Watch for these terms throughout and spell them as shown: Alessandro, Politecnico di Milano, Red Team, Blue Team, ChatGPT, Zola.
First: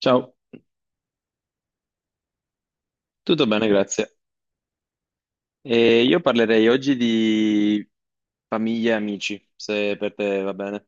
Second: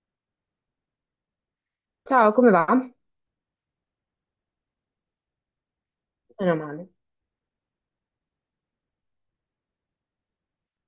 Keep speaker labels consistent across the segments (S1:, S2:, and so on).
S1: Ciao,
S2: Ciao, come va?
S1: tutto bene, grazie. E io
S2: Meno
S1: parlerei
S2: male.
S1: oggi di famiglie e amici, se per te va bene.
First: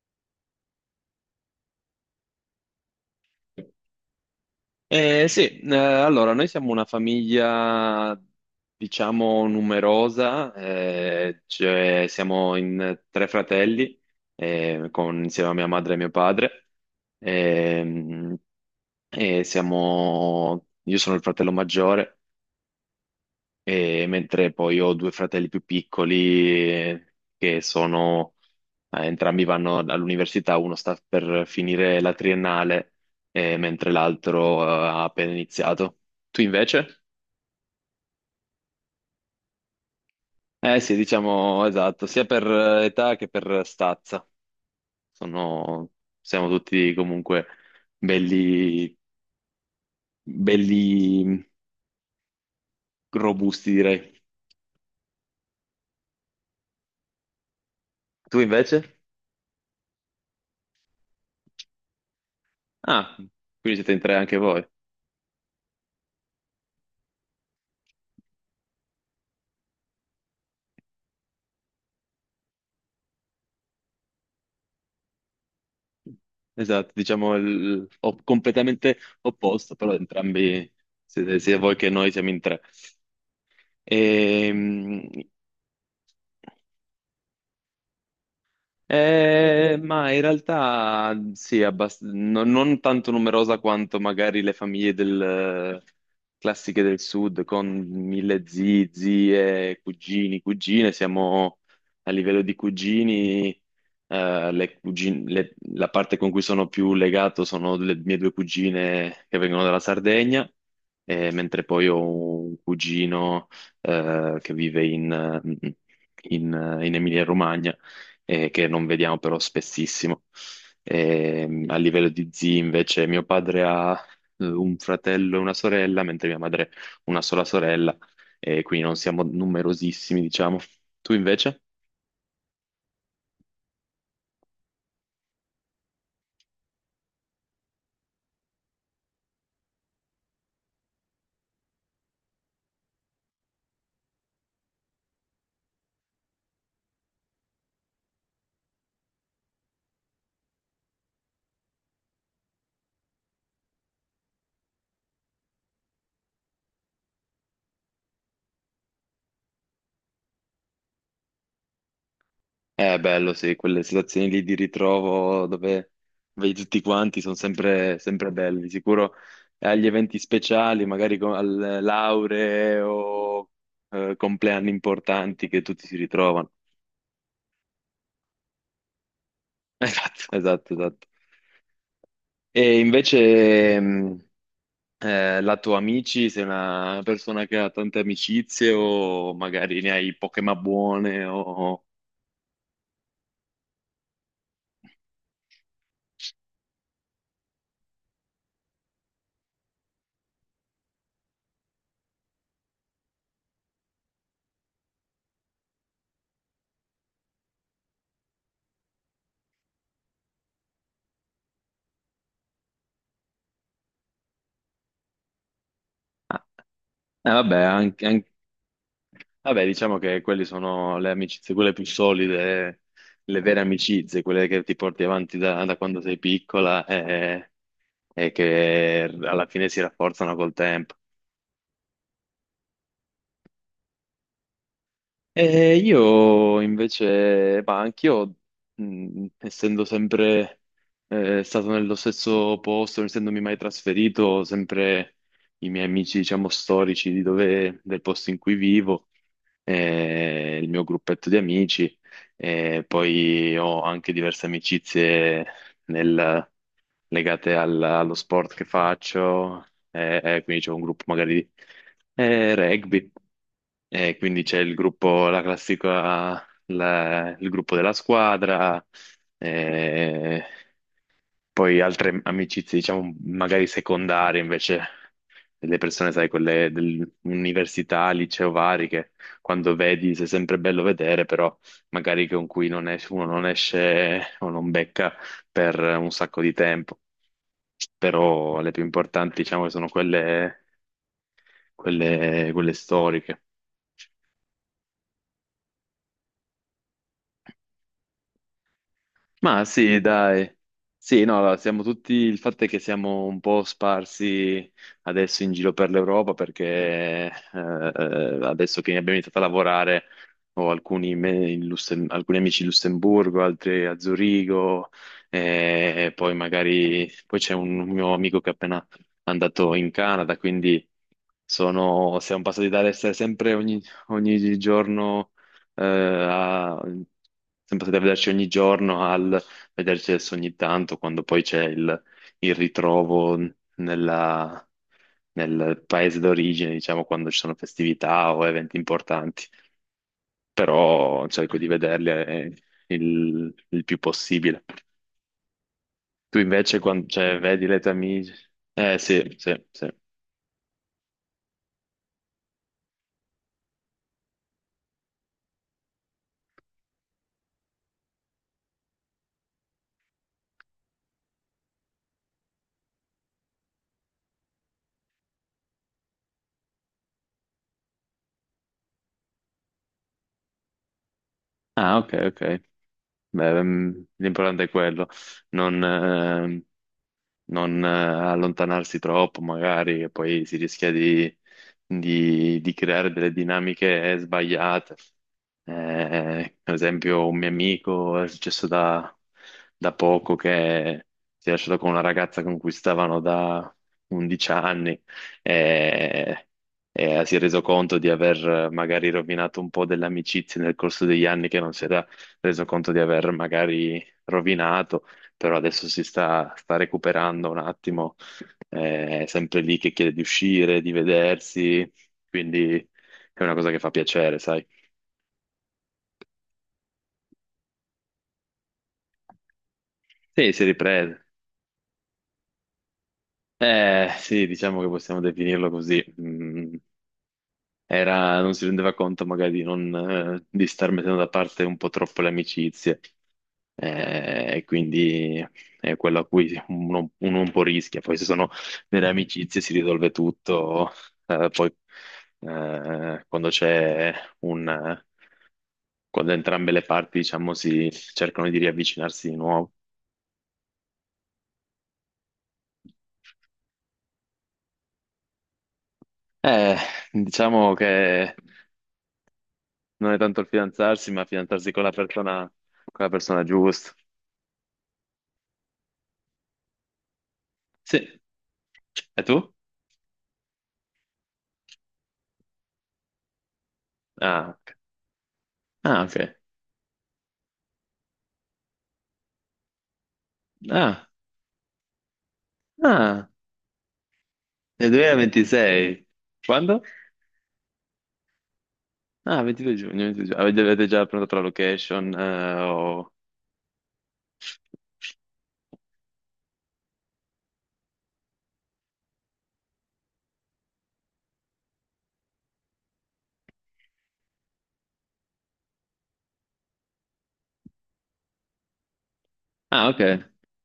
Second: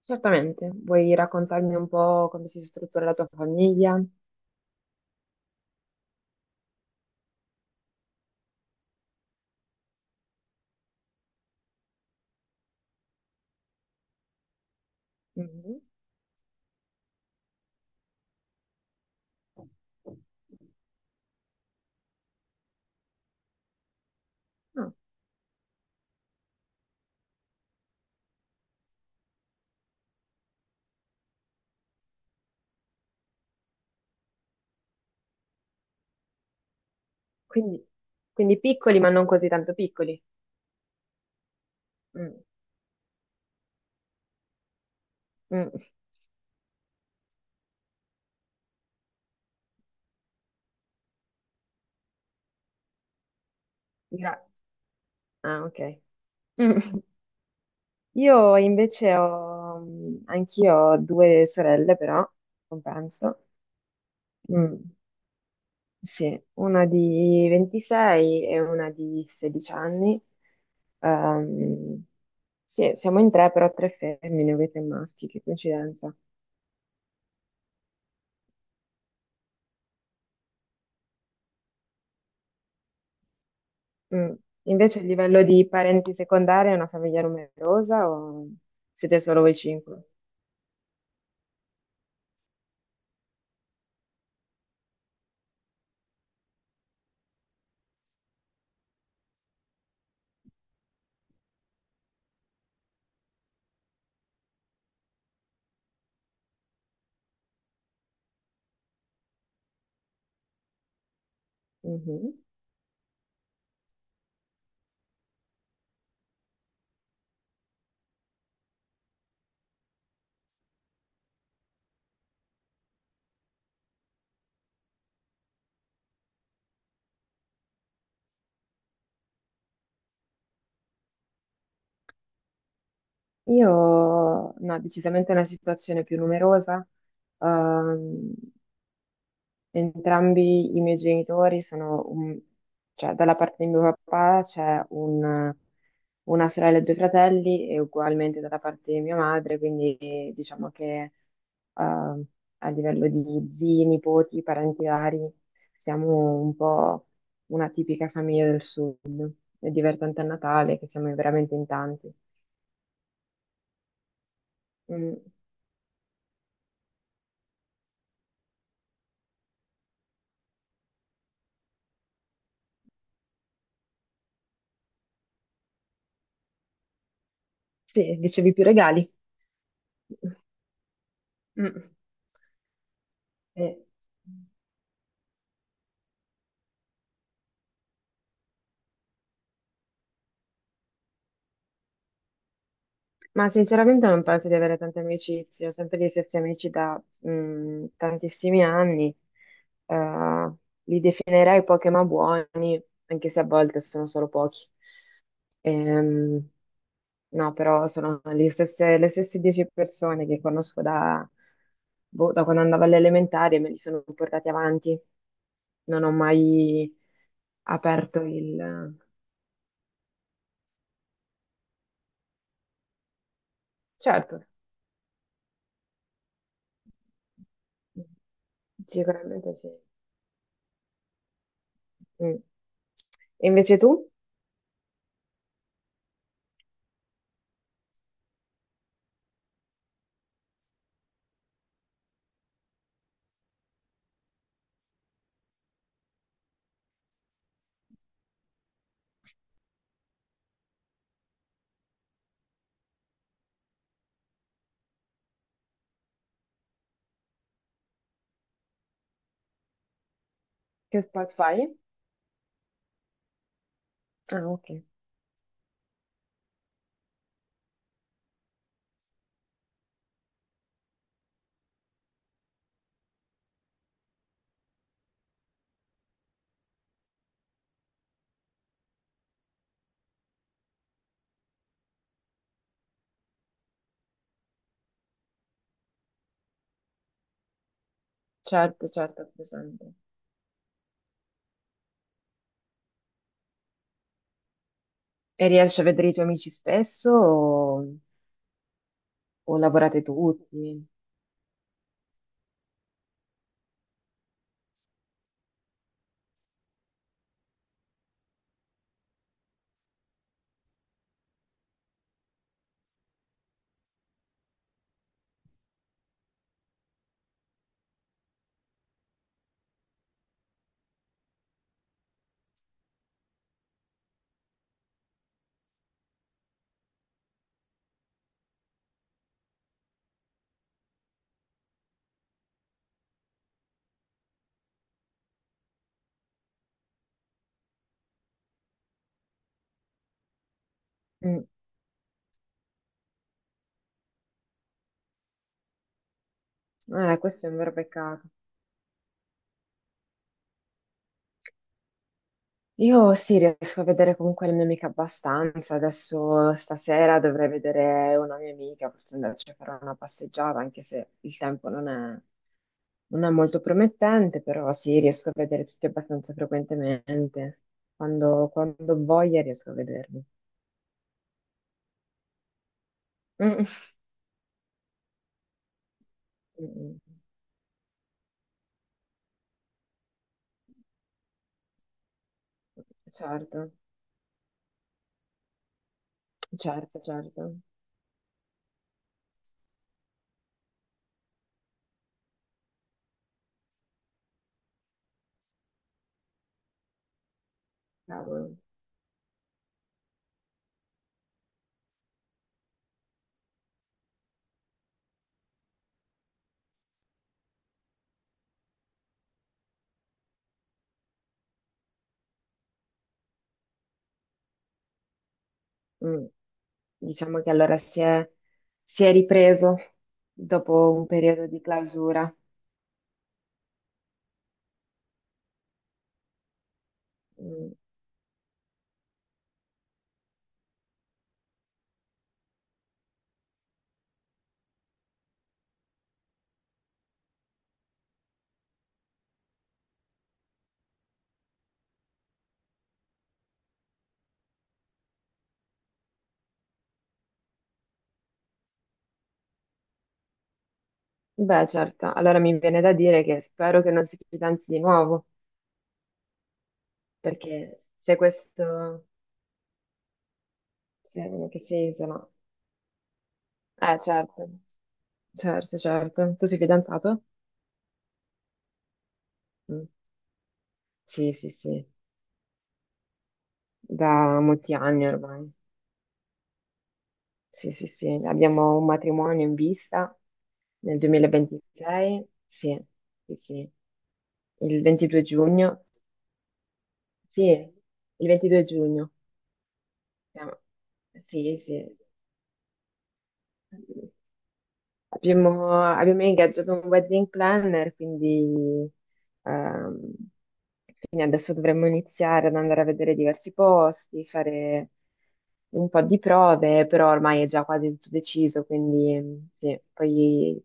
S2: Certamente. Vuoi raccontarmi un po' come si struttura la tua famiglia?
S1: Sì, allora, noi siamo una famiglia, diciamo, numerosa, cioè siamo in tre fratelli, insieme a mia
S2: Mhm.
S1: madre e mio padre. Ehm, io sono il fratello maggiore e mentre poi
S2: Ah,
S1: ho due fratelli più piccoli che sono, entrambi vanno all'università, uno sta per finire la triennale, mentre l'altro, ha appena iniziato. Tu invece?
S2: quindi, piccoli, ma non così tanto piccoli.
S1: Eh sì, diciamo esatto, sia
S2: Mm.
S1: per età che per stazza.
S2: Mm.
S1: Sono, siamo tutti comunque belli, belli, robusti, direi.
S2: Gra- Ah, ok. Mm.
S1: Tu
S2: Io
S1: invece?
S2: invece ho, anch'io ho due sorelle, però,
S1: Ah,
S2: compenso.
S1: quindi siete in tre anche voi.
S2: Mm. Sì, una di 26 e una di 16 anni. Ehm, sì, siamo in tre, però tre femmine, voi tre maschi, che coincidenza.
S1: Esatto, diciamo il, completamente opposto, però entrambi siete, sia voi che noi, siamo in tre.
S2: Mm. Invece a
S1: Ehm,
S2: livello di parenti secondari è una famiglia numerosa o siete solo voi cinque?
S1: Ma in realtà sì, non tanto numerosa quanto magari le famiglie classiche del sud, con mille zii, zie, cugini, cugine. Siamo a livello di cugini, la parte con cui sono più legato sono le mie due cugine che vengono dalla Sardegna, mentre poi ho
S2: Mhm.
S1: un cugino, che vive in Emilia-Romagna, che non vediamo però spessissimo. A livello di zii, invece, mio padre ha un fratello e una sorella, mentre mia madre una sola sorella, e quindi non siamo numerosissimi, diciamo. Tu invece?
S2: Io, no, decisamente una situazione più numerosa. Ehm, Entrambi i miei genitori sono cioè dalla parte di mio papà una sorella e due fratelli e ugualmente dalla parte di mia madre, quindi diciamo che eh, a livello di zii, nipoti, parenti vari siamo un po' una tipica famiglia del sud. È divertente a Natale che siamo veramente in tanti.
S1: È bello, sì, quelle situazioni lì di
S2: Mm,
S1: ritrovo dove vedi tutti quanti sono sempre belli. Di sicuro, eh, agli eventi speciali, magari co- al lauree o compleanni importanti, che tutti si ritrovano.
S2: sì, ricevi più regali.
S1: Esatto, esatto, esatto.
S2: Mm,
S1: E invece,
S2: eh.
S1: lato amici, sei una persona che ha tante amicizie o magari ne hai poche ma buone o...
S2: Ma sinceramente non penso di avere tante amicizie, ho sempre gli stessi amici da tantissimi anni. Eh, li definirei pochi ma buoni, anche se a volte sono solo pochi. Ehm, no, però sono gli le stesse 10 persone che conosco da, boh, da quando andavo alle elementari e me li sono portati avanti. Non ho
S1: Ah,
S2: mai
S1: vabbè, anche-
S2: aperto
S1: anche-
S2: il...
S1: vabbè, diciamo che quelle sono le amicizie, quelle più solide, le vere amicizie,
S2: Certo,
S1: quelle che ti porti avanti da, da quando sei piccola, e che alla
S2: sicuramente sì.
S1: fine si rafforzano col tempo.
S2: Mm. E invece tu
S1: E io invece, ma anch'io, essendo sempre stato nello stesso posto, non essendomi mai trasferito, sempre i miei amici, diciamo, storici di del posto in cui vivo, il mio gruppetto di amici, e poi ho anche diverse amicizie nel- legate allo sport che faccio, quindi c'è un
S2: che
S1: gruppo
S2: sport
S1: magari di
S2: fai?
S1: rugby,
S2: Ah,
S1: quindi c'è
S2: ok,
S1: il gruppo, la classica, il gruppo della squadra, eh, poi altre amicizie, diciamo, magari secondarie invece, delle persone, sai, quelle dell'università, liceo vari, che quando vedi sei sempre bello vedere, però magari con cui non es- uno non esce o non becca per un sacco di tempo. Però le più
S2: certo, certo, ho
S1: importanti, diciamo, sono
S2: presente.
S1: quelle storiche.
S2: E riesci a vedere i tuoi amici spesso o
S1: Ma sì,
S2: lavorate
S1: dai.
S2: tutti?
S1: Sì, no, allora, siamo tutti, il fatto è che siamo un po' sparsi adesso in giro per l'Europa, perché adesso che abbiamo iniziato a lavorare ho alcuni amici in Lussemburgo, altri a Zurigo, e poi magari poi c'è un mio amico che è appena andato in Canada, quindi siamo passati dall'essere sempre ogni, ogni giorno a- sempre da vederci ogni giorno al vederci adesso ogni tanto, quando poi c'è il ritrovo nella- nel paese d'origine, diciamo, quando ci sono festività o eventi importanti. Però
S2: Mm.
S1: cerco di vederli il più possibile. Tu invece, quando, cioè,
S2: Questo è un
S1: vedi
S2: vero
S1: le tue
S2: peccato.
S1: amiche? Eh sì, sì, sì.
S2: Io sì, riesco a vedere comunque la mia amica abbastanza. Adesso stasera dovrei vedere una mia amica, forse andarci a fare una passeggiata, anche se il tempo non è, non è molto promettente, però sì, riesco a vedere tutti abbastanza frequentemente. Quando, quando ho voglia riesco a vederli.
S1: Ah, ok, ok. Beh,
S2: Mm.
S1: mm, l'importante è quello. Non, ehm,
S2: Mm.
S1: non allontanarsi troppo, magari, e poi si rischia di creare delle
S2: Certo,
S1: dinamiche sbagliate. Per
S2: certo,
S1: esempio, un mio
S2: certo.
S1: amico è successo da poco che si è lasciato con una ragazza con cui stavano da 11 anni, e, e si è reso conto di
S2: Cavolo.
S1: aver magari rovinato un po' delle amicizie nel corso degli anni che non si era reso conto di aver magari rovinato, però adesso sta recuperando un attimo, è sempre lì che chiede di uscire, di vedersi, quindi è una cosa che fa piacere, sai?
S2: Mm. Diciamo che allora si è ripreso
S1: Sì, si è
S2: dopo un
S1: ripreso.
S2: periodo di clausura.
S1: Sì, diciamo che possiamo definirlo così. Mm,
S2: Mm.
S1: non si rendeva conto magari di, non, di star mettendo da parte un po' troppo le amicizie, e quindi è quello a cui uno un po' rischia. Poi se sono delle amicizie si risolve tutto, poi quando c'è un... quando entrambe le parti, diciamo, si cercano di riavvicinarsi di nuovo.
S2: Beh, certo, allora mi viene da dire che spero che non si fidanzi di nuovo,
S1: Eh, diciamo
S2: perché se
S1: che
S2: questo...
S1: non è tanto il fidanzarsi, ma
S2: Se che
S1: fidanzarsi
S2: si isola...
S1: con la persona giusta.
S2: Certo, certo, certo. Tu sei fidanzato?
S1: Sì. E tu?
S2: Mm. Sì, sì, sì, da
S1: Ah,
S2: molti
S1: ok.
S2: anni ormai.
S1: Ah, ok.
S2: Sì, sì, sì, abbiamo un matrimonio in vista nel
S1: Ah,
S2: 2026, sì,
S1: ah,
S2: sì, sì, il
S1: nel
S2: 22 giugno,
S1: 2026. Quando?
S2: sì, il 22 giugno,
S1: Ah, 22 giugno, 22 giugno.
S2: siamo-
S1: Avete, avete già prenotato la
S2: sì, sì.
S1: location?
S2: Abbiamo, abbiamo ingaggiato un wedding planner, quindi, ehm, quindi adesso dovremmo iniziare ad andare a vedere diversi posti, fare un po' di prove, però ormai è già quasi tutto deciso, quindi mm, sì.
S1: Ah, ok.
S2: Poi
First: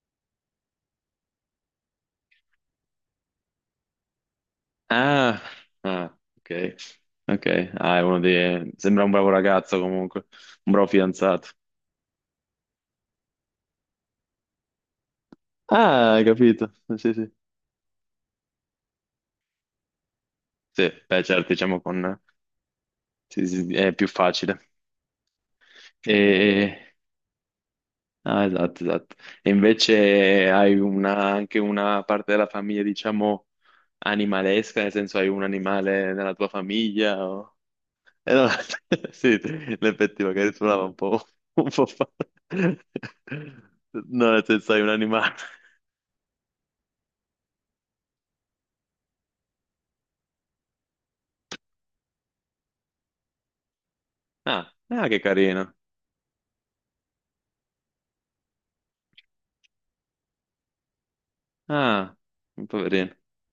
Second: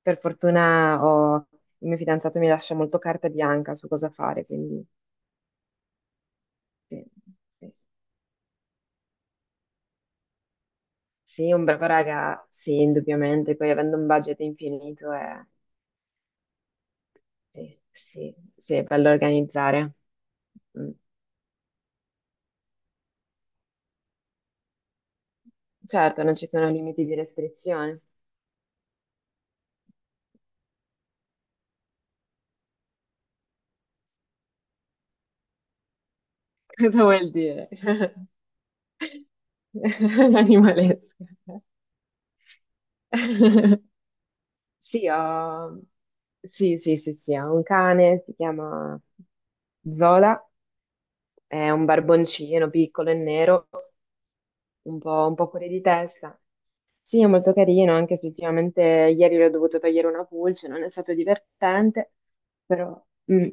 S2: per fortuna il mio fidanzato mi lascia molto carta bianca su cosa fare, quindi
S1: Ah, ah, ok.
S2: sì,
S1: Ok.
S2: sì.
S1: Ah, è uno dei... Sembra un bravo ragazzo comunque, un bravo fidanzato.
S2: Sì, un bravo raga, sì, indubbiamente, poi avendo un budget infinito è.
S1: Ah, hai capito. Sì, sì.
S2: Sì, sì, sì, è bello organizzare.
S1: Sì,
S2: Mm.
S1: beh, certo, diciamo con... sì, sì, sì, è più facile.
S2: Certo, non ci sono
S1: E...
S2: limiti di restrizione.
S1: Ah, esatto, esatto. E invece hai anche una parte della famiglia, diciamo, animalesca, nel senso hai un animale nella tua
S2: Cosa
S1: famiglia?
S2: vuol dire?
S1: No, sì, in effetti magari suonava un
S2: Animalesco.
S1: po', un po' No, nel senso hai un
S2: Sì,
S1: animale.
S2: ho... Sì, sì, sì, sì, ho un cane, si chiama Zola, è un barboncino piccolo e nero,
S1: Ah, ah, che
S2: un po' fuori
S1: carino.
S2: di testa. Sì, è molto carino, anche se ultimamente ieri l'ho dovuto togliere una pulce, non è stato divertente,
S1: Ah, un
S2: però...
S1: poverino.
S2: mm.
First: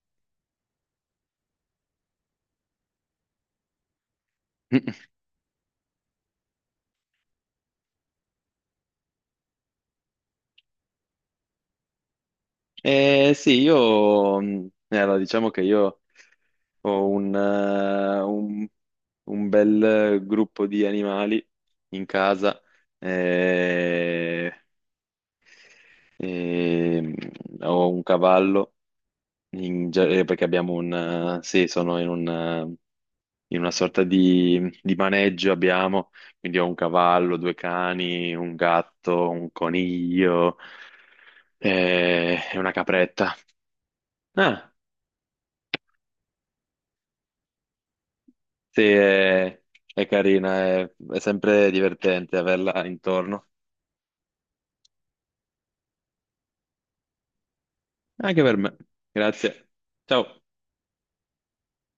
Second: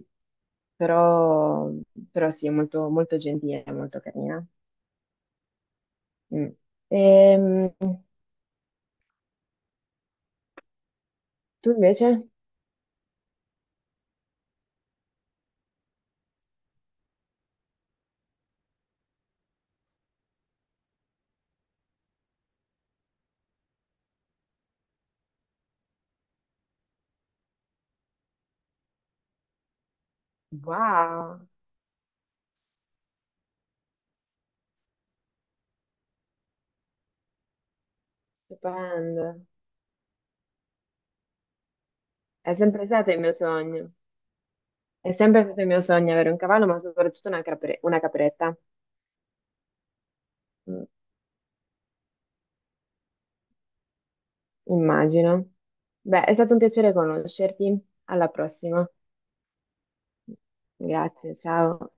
S2: però, però sì, è molto, molto gentile, molto carina. Mm. Ehm, tu invece?
S1: Eh sì, allora, diciamo che ho un bel gruppo di animali in casa, eh, e ho un cavallo, perché abbiamo
S2: Wow,
S1: sì, sono in una sorta di maneggio, abbiamo, quindi ho un cavallo, due cani, un
S2: stupendo.
S1: gatto, un coniglio
S2: È
S1: e una
S2: sempre stato il mio
S1: capretta.
S2: sogno.
S1: Ah,
S2: È sempre stato il mio sogno avere un cavallo, ma soprattutto una, una capretta.
S1: sì, è carina,
S2: Mm,
S1: è sempre divertente averla intorno.
S2: immagino. Beh, è stato un piacere conoscerti. Alla
S1: Anche per me.
S2: prossima.
S1: Grazie. Ciao.
S2: Grazie, ciao.